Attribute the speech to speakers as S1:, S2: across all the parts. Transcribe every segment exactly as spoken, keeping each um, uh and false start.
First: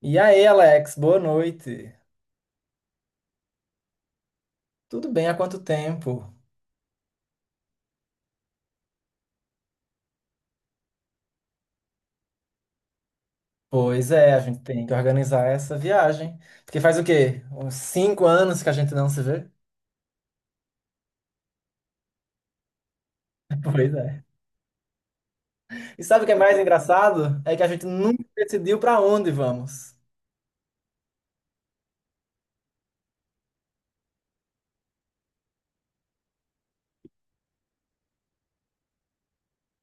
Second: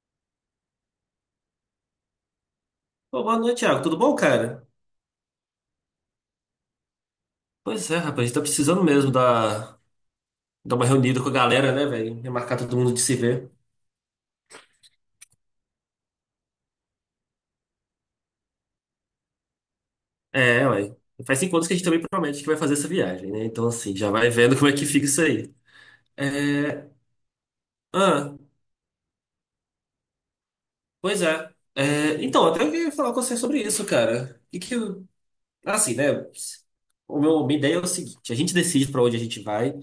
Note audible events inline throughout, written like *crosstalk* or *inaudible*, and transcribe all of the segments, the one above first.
S1: E aí, Alex, boa noite.
S2: Pô, boa noite, Thiago. Tudo bom, cara?
S1: Tudo bem? Há quanto tempo?
S2: Pois é, rapaz, a gente tá precisando mesmo dar, dar uma reunida com a galera, né, velho? Remarcar todo mundo de se ver.
S1: Pois é, a gente tem que organizar essa viagem. Porque faz o quê? Uns cinco anos que a gente não se vê?
S2: É, ué. Faz cinco anos que a gente também promete que vai fazer essa viagem, né?
S1: *laughs*
S2: Então,
S1: Pois
S2: assim, já
S1: é.
S2: vai vendo como é que fica isso aí.
S1: E sabe o que é mais
S2: É.
S1: engraçado? É que a gente nunca
S2: Ah,
S1: decidiu para onde vamos,
S2: pois é. É, então, até eu queria falar com você sobre isso, cara. E que, assim, né? O meu, minha ideia é o seguinte: a gente decide pra onde a gente vai,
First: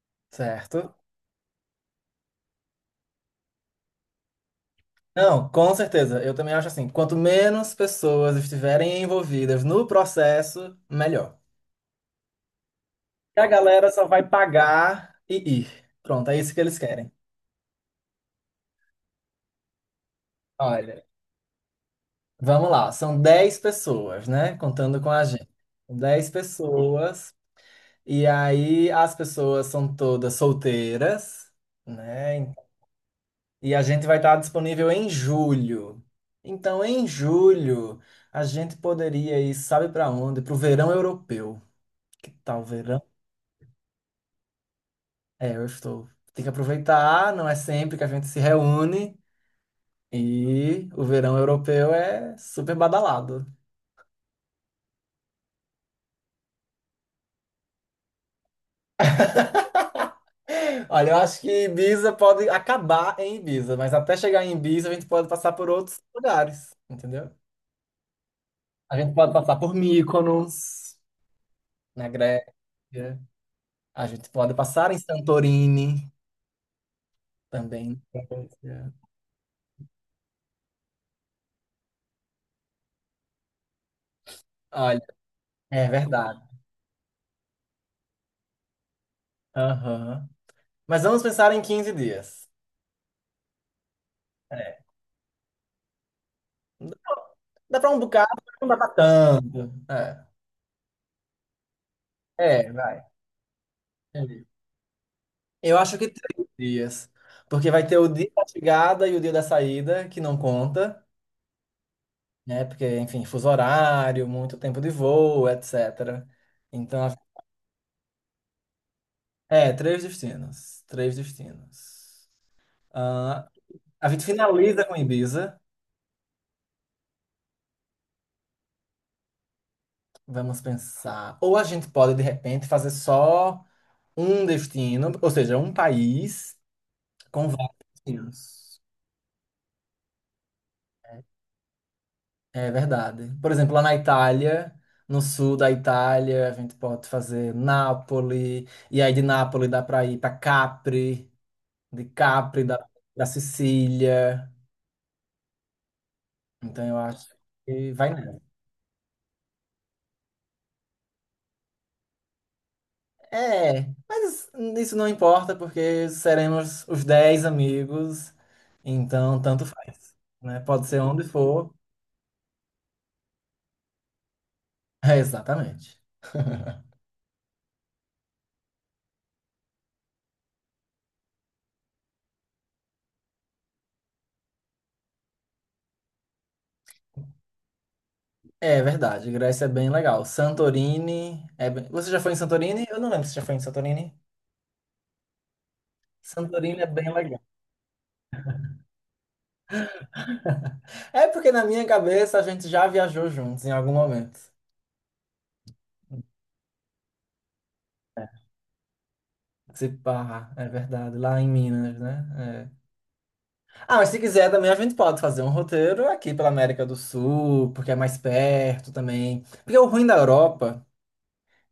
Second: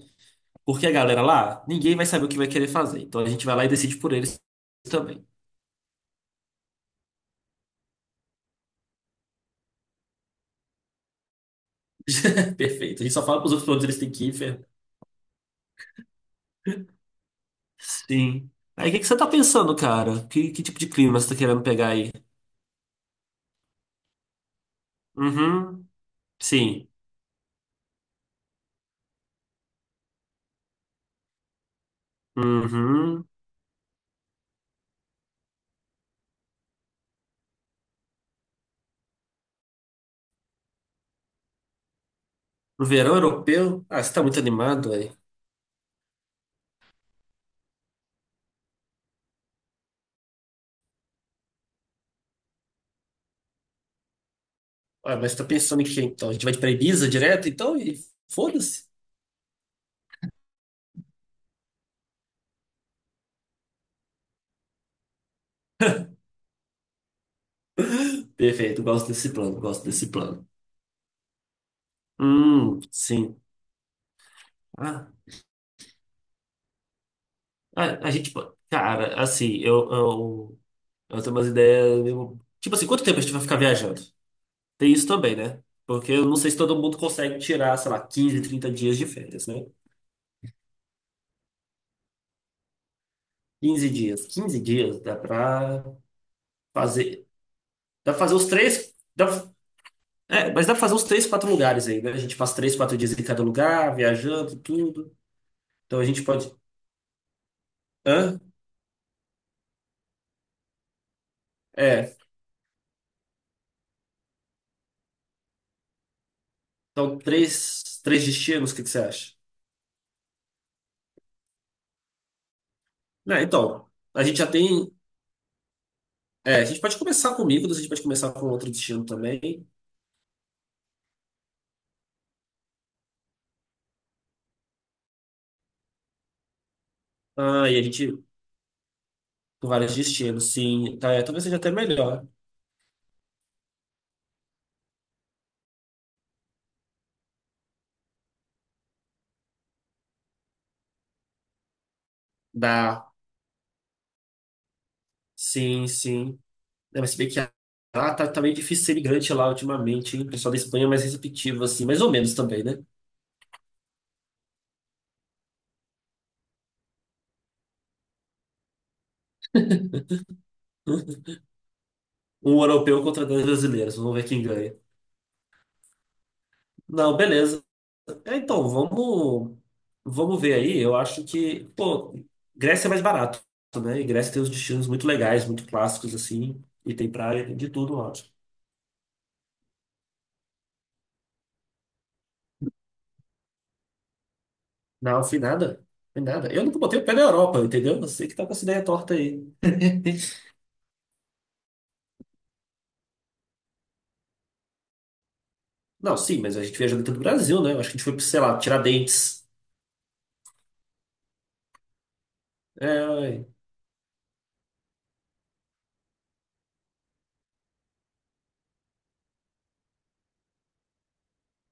S2: porque a
S1: certo?
S2: galera lá, ninguém vai saber o que vai querer fazer. Então, a gente vai lá e decide por eles também.
S1: Não, com certeza. Eu também acho assim, quanto menos pessoas estiverem envolvidas no processo, melhor.
S2: *laughs* Perfeito. A gente só
S1: E
S2: fala
S1: a
S2: pros outros pra onde
S1: galera
S2: eles
S1: só
S2: têm
S1: vai
S2: que ir, Fer.
S1: pagar e ir. Pronto, é isso que eles querem.
S2: Sim. Aí, o que que você tá pensando, cara? Que, que tipo de
S1: Olha.
S2: clima você tá querendo pegar aí?
S1: Vamos lá, são dez pessoas, né? Contando com a gente.
S2: Uhum.
S1: dez
S2: Sim.
S1: pessoas. E aí as pessoas são todas solteiras, né?
S2: Uhum.
S1: E a gente vai estar disponível em julho. Então, em julho, a gente poderia ir, sabe para onde? Para o verão europeu. Que tal o
S2: No
S1: verão?
S2: verão europeu? Ah, você tá muito animado, velho.
S1: É, eu estou. Tem que aproveitar, não é sempre que a gente se reúne. E o verão europeu é super badalado.
S2: Ah, mas você tá pensando em quê, então? A gente vai pra Ibiza direto, então? E foda-se.
S1: Olha, eu acho que Ibiza pode acabar em Ibiza, mas até chegar em Ibiza a gente pode passar por outros lugares, entendeu?
S2: Perfeito,
S1: A
S2: gosto
S1: gente
S2: desse
S1: pode passar
S2: plano,
S1: por
S2: gosto desse plano.
S1: Mykonos, na Grécia.
S2: Hum, sim.
S1: A gente pode passar em
S2: Ah,
S1: Santorini
S2: a,
S1: também,
S2: a
S1: na
S2: gente, pô,
S1: Grécia.
S2: cara, assim, eu, eu, eu tenho umas ideias. meio- Tipo assim, quanto tempo a gente vai ficar viajando? Tem
S1: Olha,
S2: isso também, né?
S1: é
S2: Porque eu não
S1: verdade.
S2: sei se todo mundo consegue tirar, sei lá, quinze trinta dias de férias, né?
S1: Aham. Mas vamos pensar em quinze dias.
S2: Quinze dias. quinze
S1: É.
S2: dias dá pra fazer.
S1: Dá pra um
S2: Dá pra
S1: bocado,
S2: fazer os
S1: mas não dá pra
S2: três. Dá,
S1: tanto. É,
S2: é, mas dá pra fazer os três, quatro lugares aí, né? A gente passa
S1: é,
S2: três, quatro
S1: vai.
S2: dias em cada lugar,
S1: Entendi.
S2: viajando, tudo.
S1: Eu acho
S2: Então a
S1: que
S2: gente
S1: três
S2: pode.
S1: dias. Porque vai ter o dia
S2: Hã?
S1: da chegada e o dia da saída, que não conta,
S2: É.
S1: né? Porque, enfim, fuso horário, muito tempo de voo, et cetera. Então, a-
S2: Então, três, três destinos, o que que você acha?
S1: é, três destinos. Três destinos.
S2: Né,
S1: Ah,
S2: então,
S1: a
S2: a
S1: gente
S2: gente já
S1: finaliza
S2: tem.
S1: com Ibiza,
S2: É, a gente pode começar com Mykonos, a gente pode começar com outro destino também.
S1: vamos pensar. Ou a gente pode, de repente, fazer só um destino, ou seja, um país com
S2: Ah,
S1: vários
S2: e a gente.
S1: destinos.
S2: Com vários destinos, sim. Tá, é, talvez seja até melhor.
S1: É verdade. Por exemplo, lá na Itália. No sul da Itália, a gente pode fazer Nápoles, e aí de Nápoles dá para ir para Capri, de Capri, da,
S2: Dá.
S1: da Sicília.
S2: Sim, sim.
S1: Então eu
S2: É, mas se
S1: acho
S2: bem que ah,
S1: que vai
S2: tá, tá
S1: nessa.
S2: meio difícil ser imigrante lá ultimamente, hein? O pessoal da Espanha é mais receptivo, assim, mais ou menos também, né?
S1: É, mas isso não importa porque seremos os dez amigos, então tanto faz, né? Pode ser onde for. *laughs*
S2: Um europeu contra dois brasileiros, vamos ver quem ganha.
S1: É, exatamente.
S2: Não, beleza. É, então, vamos, vamos ver aí. Eu acho que, pô, Grécia é mais barato, né? E Grécia tem uns destinos muito legais, muito clássicos, assim, e tem praia, tem de tudo lá.
S1: É verdade, Grécia é bem legal. Santorini é bem. Você já foi em Santorini? Eu não lembro se já foi em Santorini.
S2: Não, fui nada. Fui nada. Eu nunca
S1: Santorini é
S2: botei o
S1: bem
S2: pé na
S1: legal.
S2: Europa, entendeu? Você que tá com essa ideia torta aí.
S1: É porque na minha cabeça a gente já viajou juntos em algum momento.
S2: Não, sim, mas a gente viajou dentro do Brasil, né? Eu acho que a gente foi, pra, sei lá, Tiradentes.
S1: Se pá, é verdade, lá em Minas, né? É.
S2: É,
S1: Ah, mas se quiser também a gente pode fazer um roteiro aqui pela América do Sul, porque é mais perto também. Porque o ruim da Europa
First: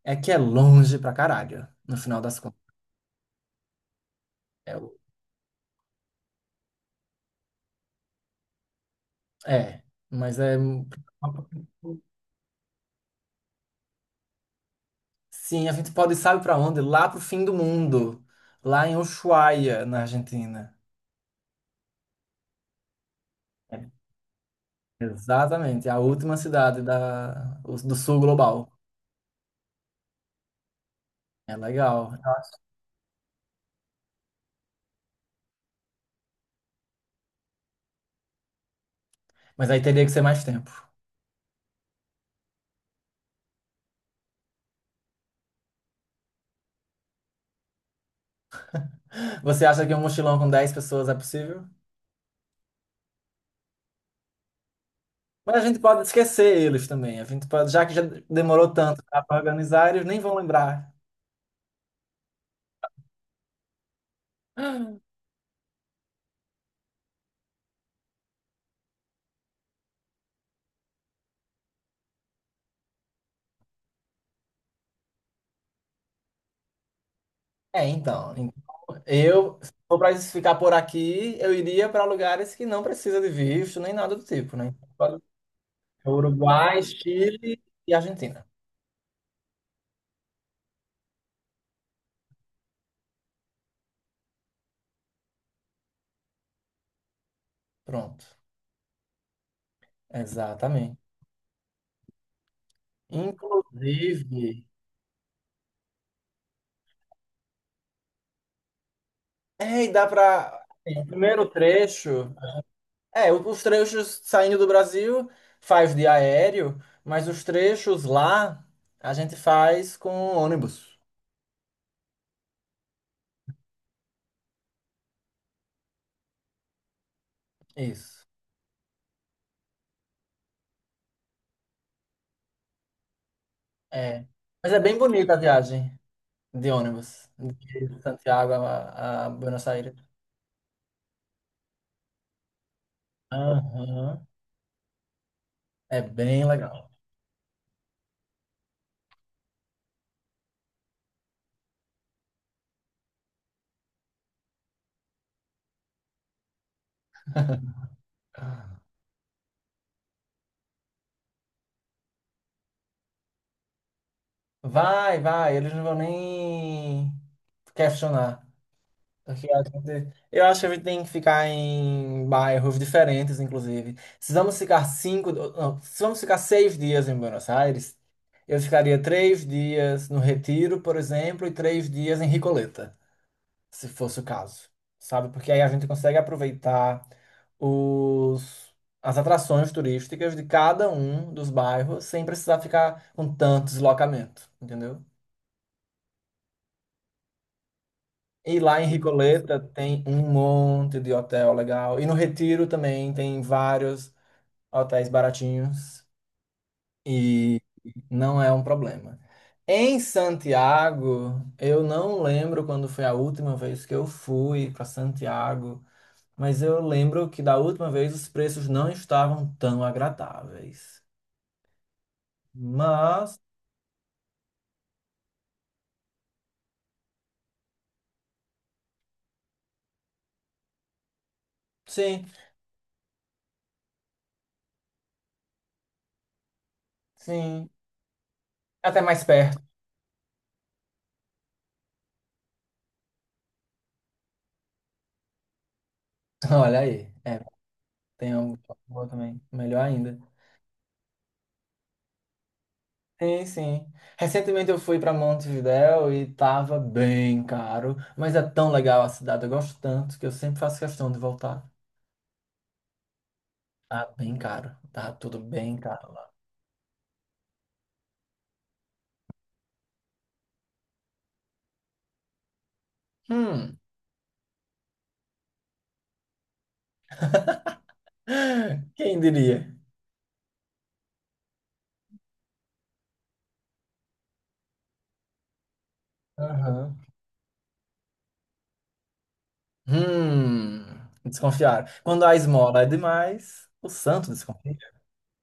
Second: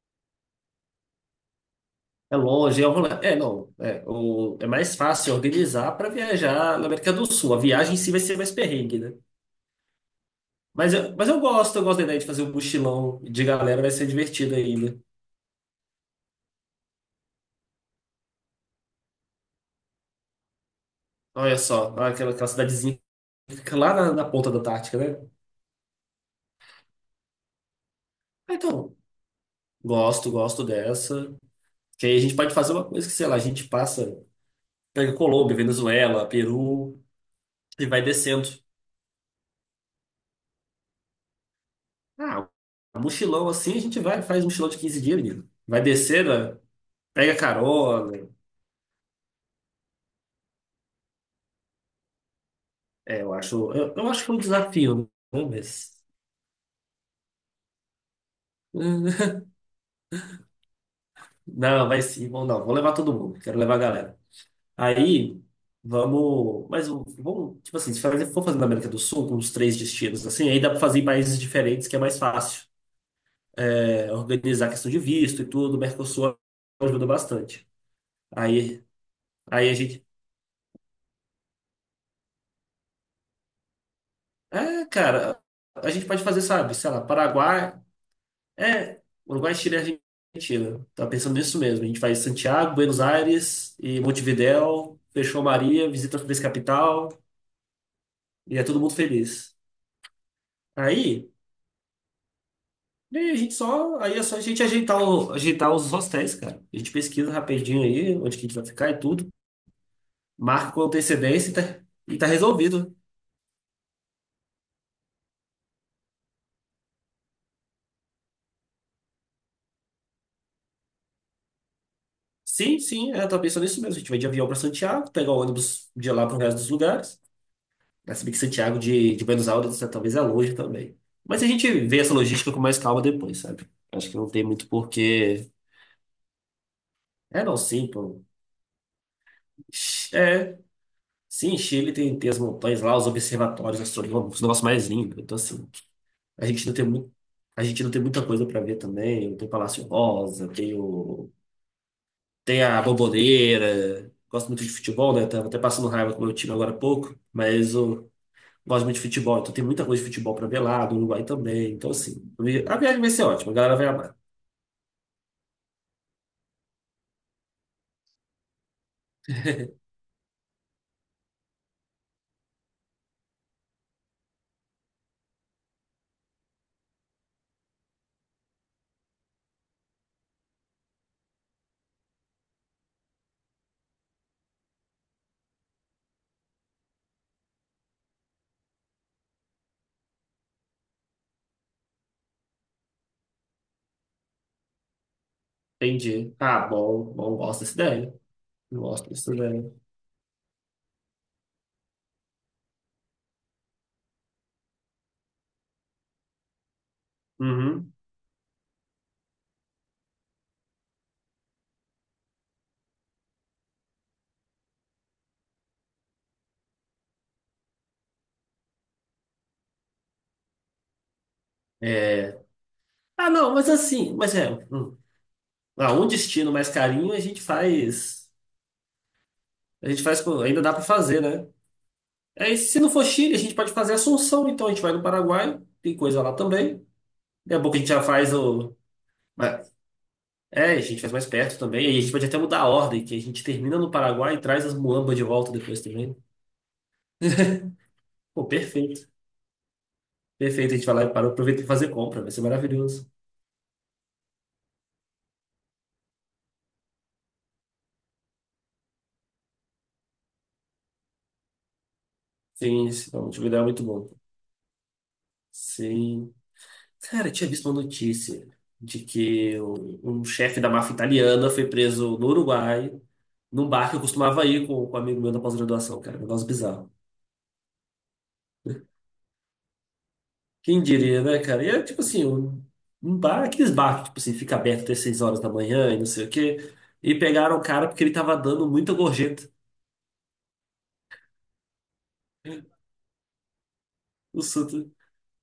S1: é que é longe pra caralho, no final
S2: é
S1: das contas.
S2: longe, é, um rolê. É não, é, o, é
S1: É, o-
S2: mais fácil organizar para viajar na América do Sul. A viagem em si vai ser mais perrengue, né?
S1: é, mas é. Um.
S2: Mas eu, mas eu gosto, eu gosto da ideia de fazer um mochilão de galera, vai ser divertido ainda.
S1: Sim, a gente pode ir, sabe pra onde? Lá pro fim do mundo, lá em Ushuaia, na Argentina.
S2: Olha só, aquela, aquela cidadezinha que fica
S1: É,
S2: lá na, na ponta da Antártica, né?
S1: exatamente, a última cidade da, o- do sul
S2: Ah,
S1: global.
S2: então, gosto, gosto dessa.
S1: É
S2: Que
S1: legal.
S2: aí a gente pode fazer uma coisa que, sei lá, a gente passa, pega Colômbia, Venezuela, Peru e vai descendo.
S1: Mas aí teria que ser mais tempo.
S2: Ah, mochilão assim, a gente vai, faz um mochilão de quinze dias, menino. Vai descendo. Pega a Carola.
S1: Você acha que um mochilão com dez pessoas é possível?
S2: É, eu acho, eu, eu acho que é um desafio, né?
S1: Mas a gente
S2: Mas.
S1: pode esquecer eles também. A gente pode, já que já demorou tanto para
S2: *laughs*
S1: organizar, eles nem vão lembrar.
S2: Não, vai sim, vamos não. Vou levar todo mundo. Quero levar a galera. Aí, vamos. Mas vamos, tipo assim, se fazer- for fazer na América do Sul, com uns três destinos, assim, aí dá pra fazer em países diferentes, que é mais fácil. É, organizar a questão de visto e tudo, o Mercosul ajuda bastante.
S1: É, então. en-
S2: Aí,
S1: Eu,
S2: aí
S1: se
S2: a
S1: for
S2: gente.
S1: para ficar por aqui, eu iria para lugares que não precisa de visto nem nada do tipo, né?
S2: É,
S1: Então, pode-
S2: cara, a gente pode fazer, sabe,
S1: Uruguai,
S2: sei lá,
S1: Chile
S2: Paraguai.
S1: e Argentina.
S2: É, Uruguai, Chile e Argentina. Tava pensando nisso mesmo. A gente faz Santiago, Buenos Aires e Montevidéu, fechou Maria, visita as três capital
S1: Pronto.
S2: e é todo mundo feliz.
S1: Exatamente.
S2: Aí, aí a gente só, aí é só a gente
S1: Inclusive,
S2: ajeitar, o- ajeitar os hostéis, cara. A gente pesquisa rapidinho aí onde que a gente vai ficar e tudo,
S1: é, e dá para.
S2: marca com
S1: O primeiro
S2: antecedência e tá, e tá
S1: trecho.
S2: resolvido.
S1: É, o- os trechos saindo do Brasil faz de aéreo, mas os trechos lá a gente faz com ônibus.
S2: Sim, sim, eu tava pensando nisso mesmo. A gente vai de avião para Santiago, pegar o ônibus de lá para o resto dos lugares. Ah, se
S1: Isso.
S2: bem que Santiago de, de Buenos Aires né, talvez é longe também. Mas a gente vê essa logística com mais calma depois, sabe? Acho que
S1: É.
S2: não tem muito
S1: Mas é bem bonita a
S2: porquê.
S1: viagem de ônibus,
S2: É, não, sim,
S1: de
S2: pô.
S1: Santiago a, a Buenos Aires.
S2: É. Sim, Chile tem, tem as montanhas lá, os observatórios
S1: Aham.
S2: astronômicos, o negócio mais lindo. Então, assim,
S1: É bem
S2: a gente não tem
S1: legal.
S2: muito, a gente não tem muita coisa para ver também. Tem Palácio Rosa, tem o, tem a Bombonera. Gosto muito de futebol, né? Tava até passando raiva com o meu time agora há pouco. Mas o Gosto muito de futebol, então tem muita coisa de futebol pra ver lá, do Uruguai também. Então, assim, a viagem vai ser ótima, a galera vai amar.
S1: Vai, vai, eles não vão nem questionar. Aqui a gente- eu acho que a gente tem que ficar em bairros diferentes, inclusive. Se vamos ficar cinco, não, se vamos ficar seis dias em Buenos Aires, eu ficaria três dias no Retiro, por exemplo, e três dias em Ricoleta, se fosse o caso, sabe? Porque aí a gente consegue aproveitar os, as atrações turísticas de cada um dos bairros sem precisar ficar com tanto deslocamento, entendeu?
S2: Entendi. Ah, bom, bom, gosto dessa ideia.
S1: E lá em
S2: Gosto dessa
S1: Ricoleta
S2: ideia.
S1: tem um monte de hotel legal. E no Retiro também tem vários hotéis baratinhos e
S2: Uhum.
S1: não é um problema. Em Santiago, eu não lembro quando foi a última vez que eu fui para Santiago, mas eu lembro que da última vez os preços não estavam tão agradáveis.
S2: É. Ah,
S1: Mas,
S2: não, mas assim, mas é. Hum. Ah, um destino mais carinho a gente faz. A gente faz. com- Ainda dá pra fazer, né?
S1: sim,
S2: Aí, se não for Chile, a gente pode fazer Assunção, então a gente vai no Paraguai, tem coisa lá também. Daqui a
S1: sim.
S2: pouco a gente já faz o.
S1: Até mais perto.
S2: mas- É, a gente faz mais perto também. E a gente pode até mudar a ordem, que a gente termina no Paraguai e traz as muambas de volta depois também, né?
S1: *laughs* Olha aí. É, tem
S2: Pô,
S1: uma boa
S2: perfeito.
S1: também. Melhor ainda.
S2: Perfeito. A gente vai lá e para, aproveita e fazer compra. Vai ser maravilhoso.
S1: Sim, sim. Recentemente eu fui para Montevidéu e tava bem caro, mas é tão legal a cidade, eu gosto tanto que eu sempre faço questão de voltar.
S2: Sim, sim. Não, tive uma ideia muito
S1: Tá
S2: bom.
S1: bem caro, tá tudo bem caro lá.
S2: Sim. Cara, eu tinha visto uma notícia de que um, um chefe da máfia italiana foi preso no Uruguai, num
S1: Hum,
S2: bar que eu costumava ir com, com um amigo meu da pós-graduação, cara. Um negócio bizarro.
S1: quem diria?
S2: Quem diria, né, cara? E é tipo assim, um, um bar, aqueles bar que tipo assim, fica aberto até seis horas da manhã e não sei o quê.
S1: Aham.
S2: E pegaram o cara porque ele tava dando muita gorjeta.
S1: Hum, Desconfiar. Quando a esmola é demais, o santo desconfia.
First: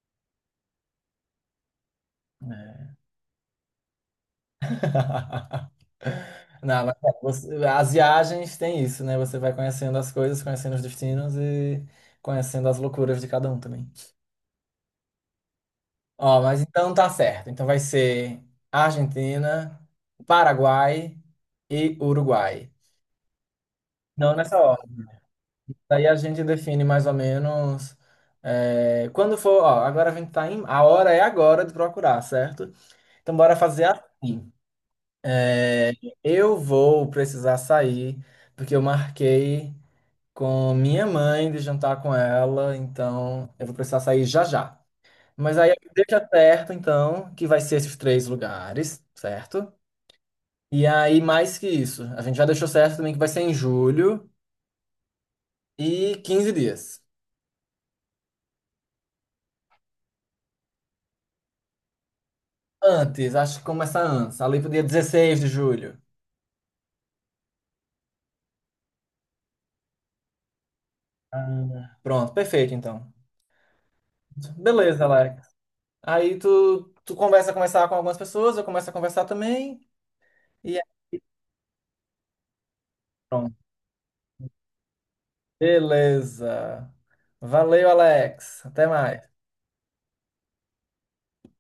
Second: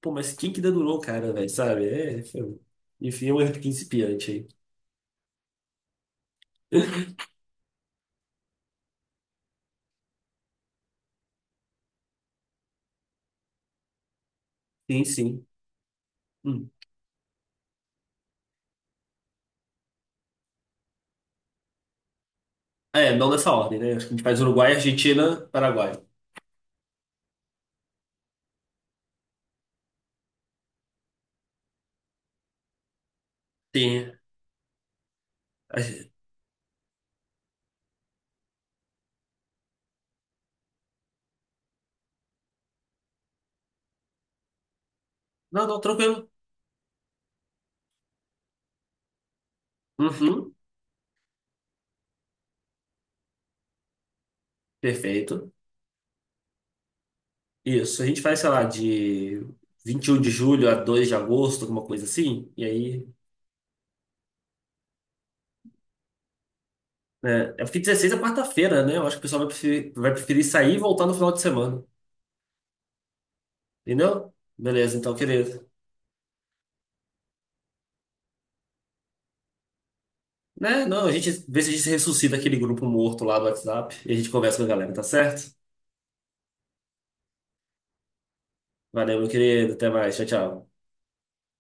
S2: Pô, mas quem que dedurou o cara, velho, sabe? É, foi- um,
S1: É.
S2: enfim, é um erro principiante aí.
S1: *laughs* Não, mas
S2: *laughs*
S1: é, você- as viagens têm isso, né? Você vai conhecendo as coisas, conhecendo os destinos e conhecendo as loucuras de cada um também.
S2: Sim, sim.
S1: Ó, mas
S2: Hum.
S1: então tá certo. Então vai ser Argentina, Paraguai e Uruguai.
S2: É, não nessa ordem, né? Acho que a gente
S1: Não
S2: faz
S1: nessa
S2: Uruguai,
S1: ordem.
S2: Argentina, Paraguai.
S1: Daí a gente define mais ou menos. É, quando for, ó, agora a gente tá em. A hora é agora de procurar, certo? Então bora fazer
S2: Tem.
S1: assim.
S2: a
S1: É,
S2: gen-
S1: eu vou precisar sair, porque eu marquei com minha mãe de jantar com ela, então eu vou precisar sair já já. Mas
S2: Não,
S1: aí
S2: não,
S1: deixa
S2: tranquilo.
S1: certo, então, que vai ser esses três lugares, certo?
S2: Uhum,
S1: E aí, mais que isso, a gente já deixou certo também que vai ser em julho
S2: perfeito.
S1: e quinze dias.
S2: Isso, a gente faz, sei lá, de vinte e um de julho a dois de agosto, alguma coisa assim. E aí.
S1: Antes, acho que começa antes, ali pro dia dezesseis de julho.
S2: Né? É porque dezesseis é quarta-feira, né? Eu acho que o pessoal vai preferir, vai preferir sair e voltar no final de semana.
S1: Ah, pronto, perfeito, então.
S2: Entendeu? Beleza,
S1: Beleza,
S2: então,
S1: Alex.
S2: querido.
S1: Aí tu, tu conversa, conversar com algumas pessoas, eu começo a conversar também. E é
S2: Né? Não, a gente vê se a gente ressuscita aquele grupo morto lá do
S1: pronto.
S2: WhatsApp e a gente conversa com a galera, tá certo?
S1: Beleza. Valeu, Alex. Até
S2: Valeu, meu
S1: mais.
S2: querido. Até mais. Tchau, tchau.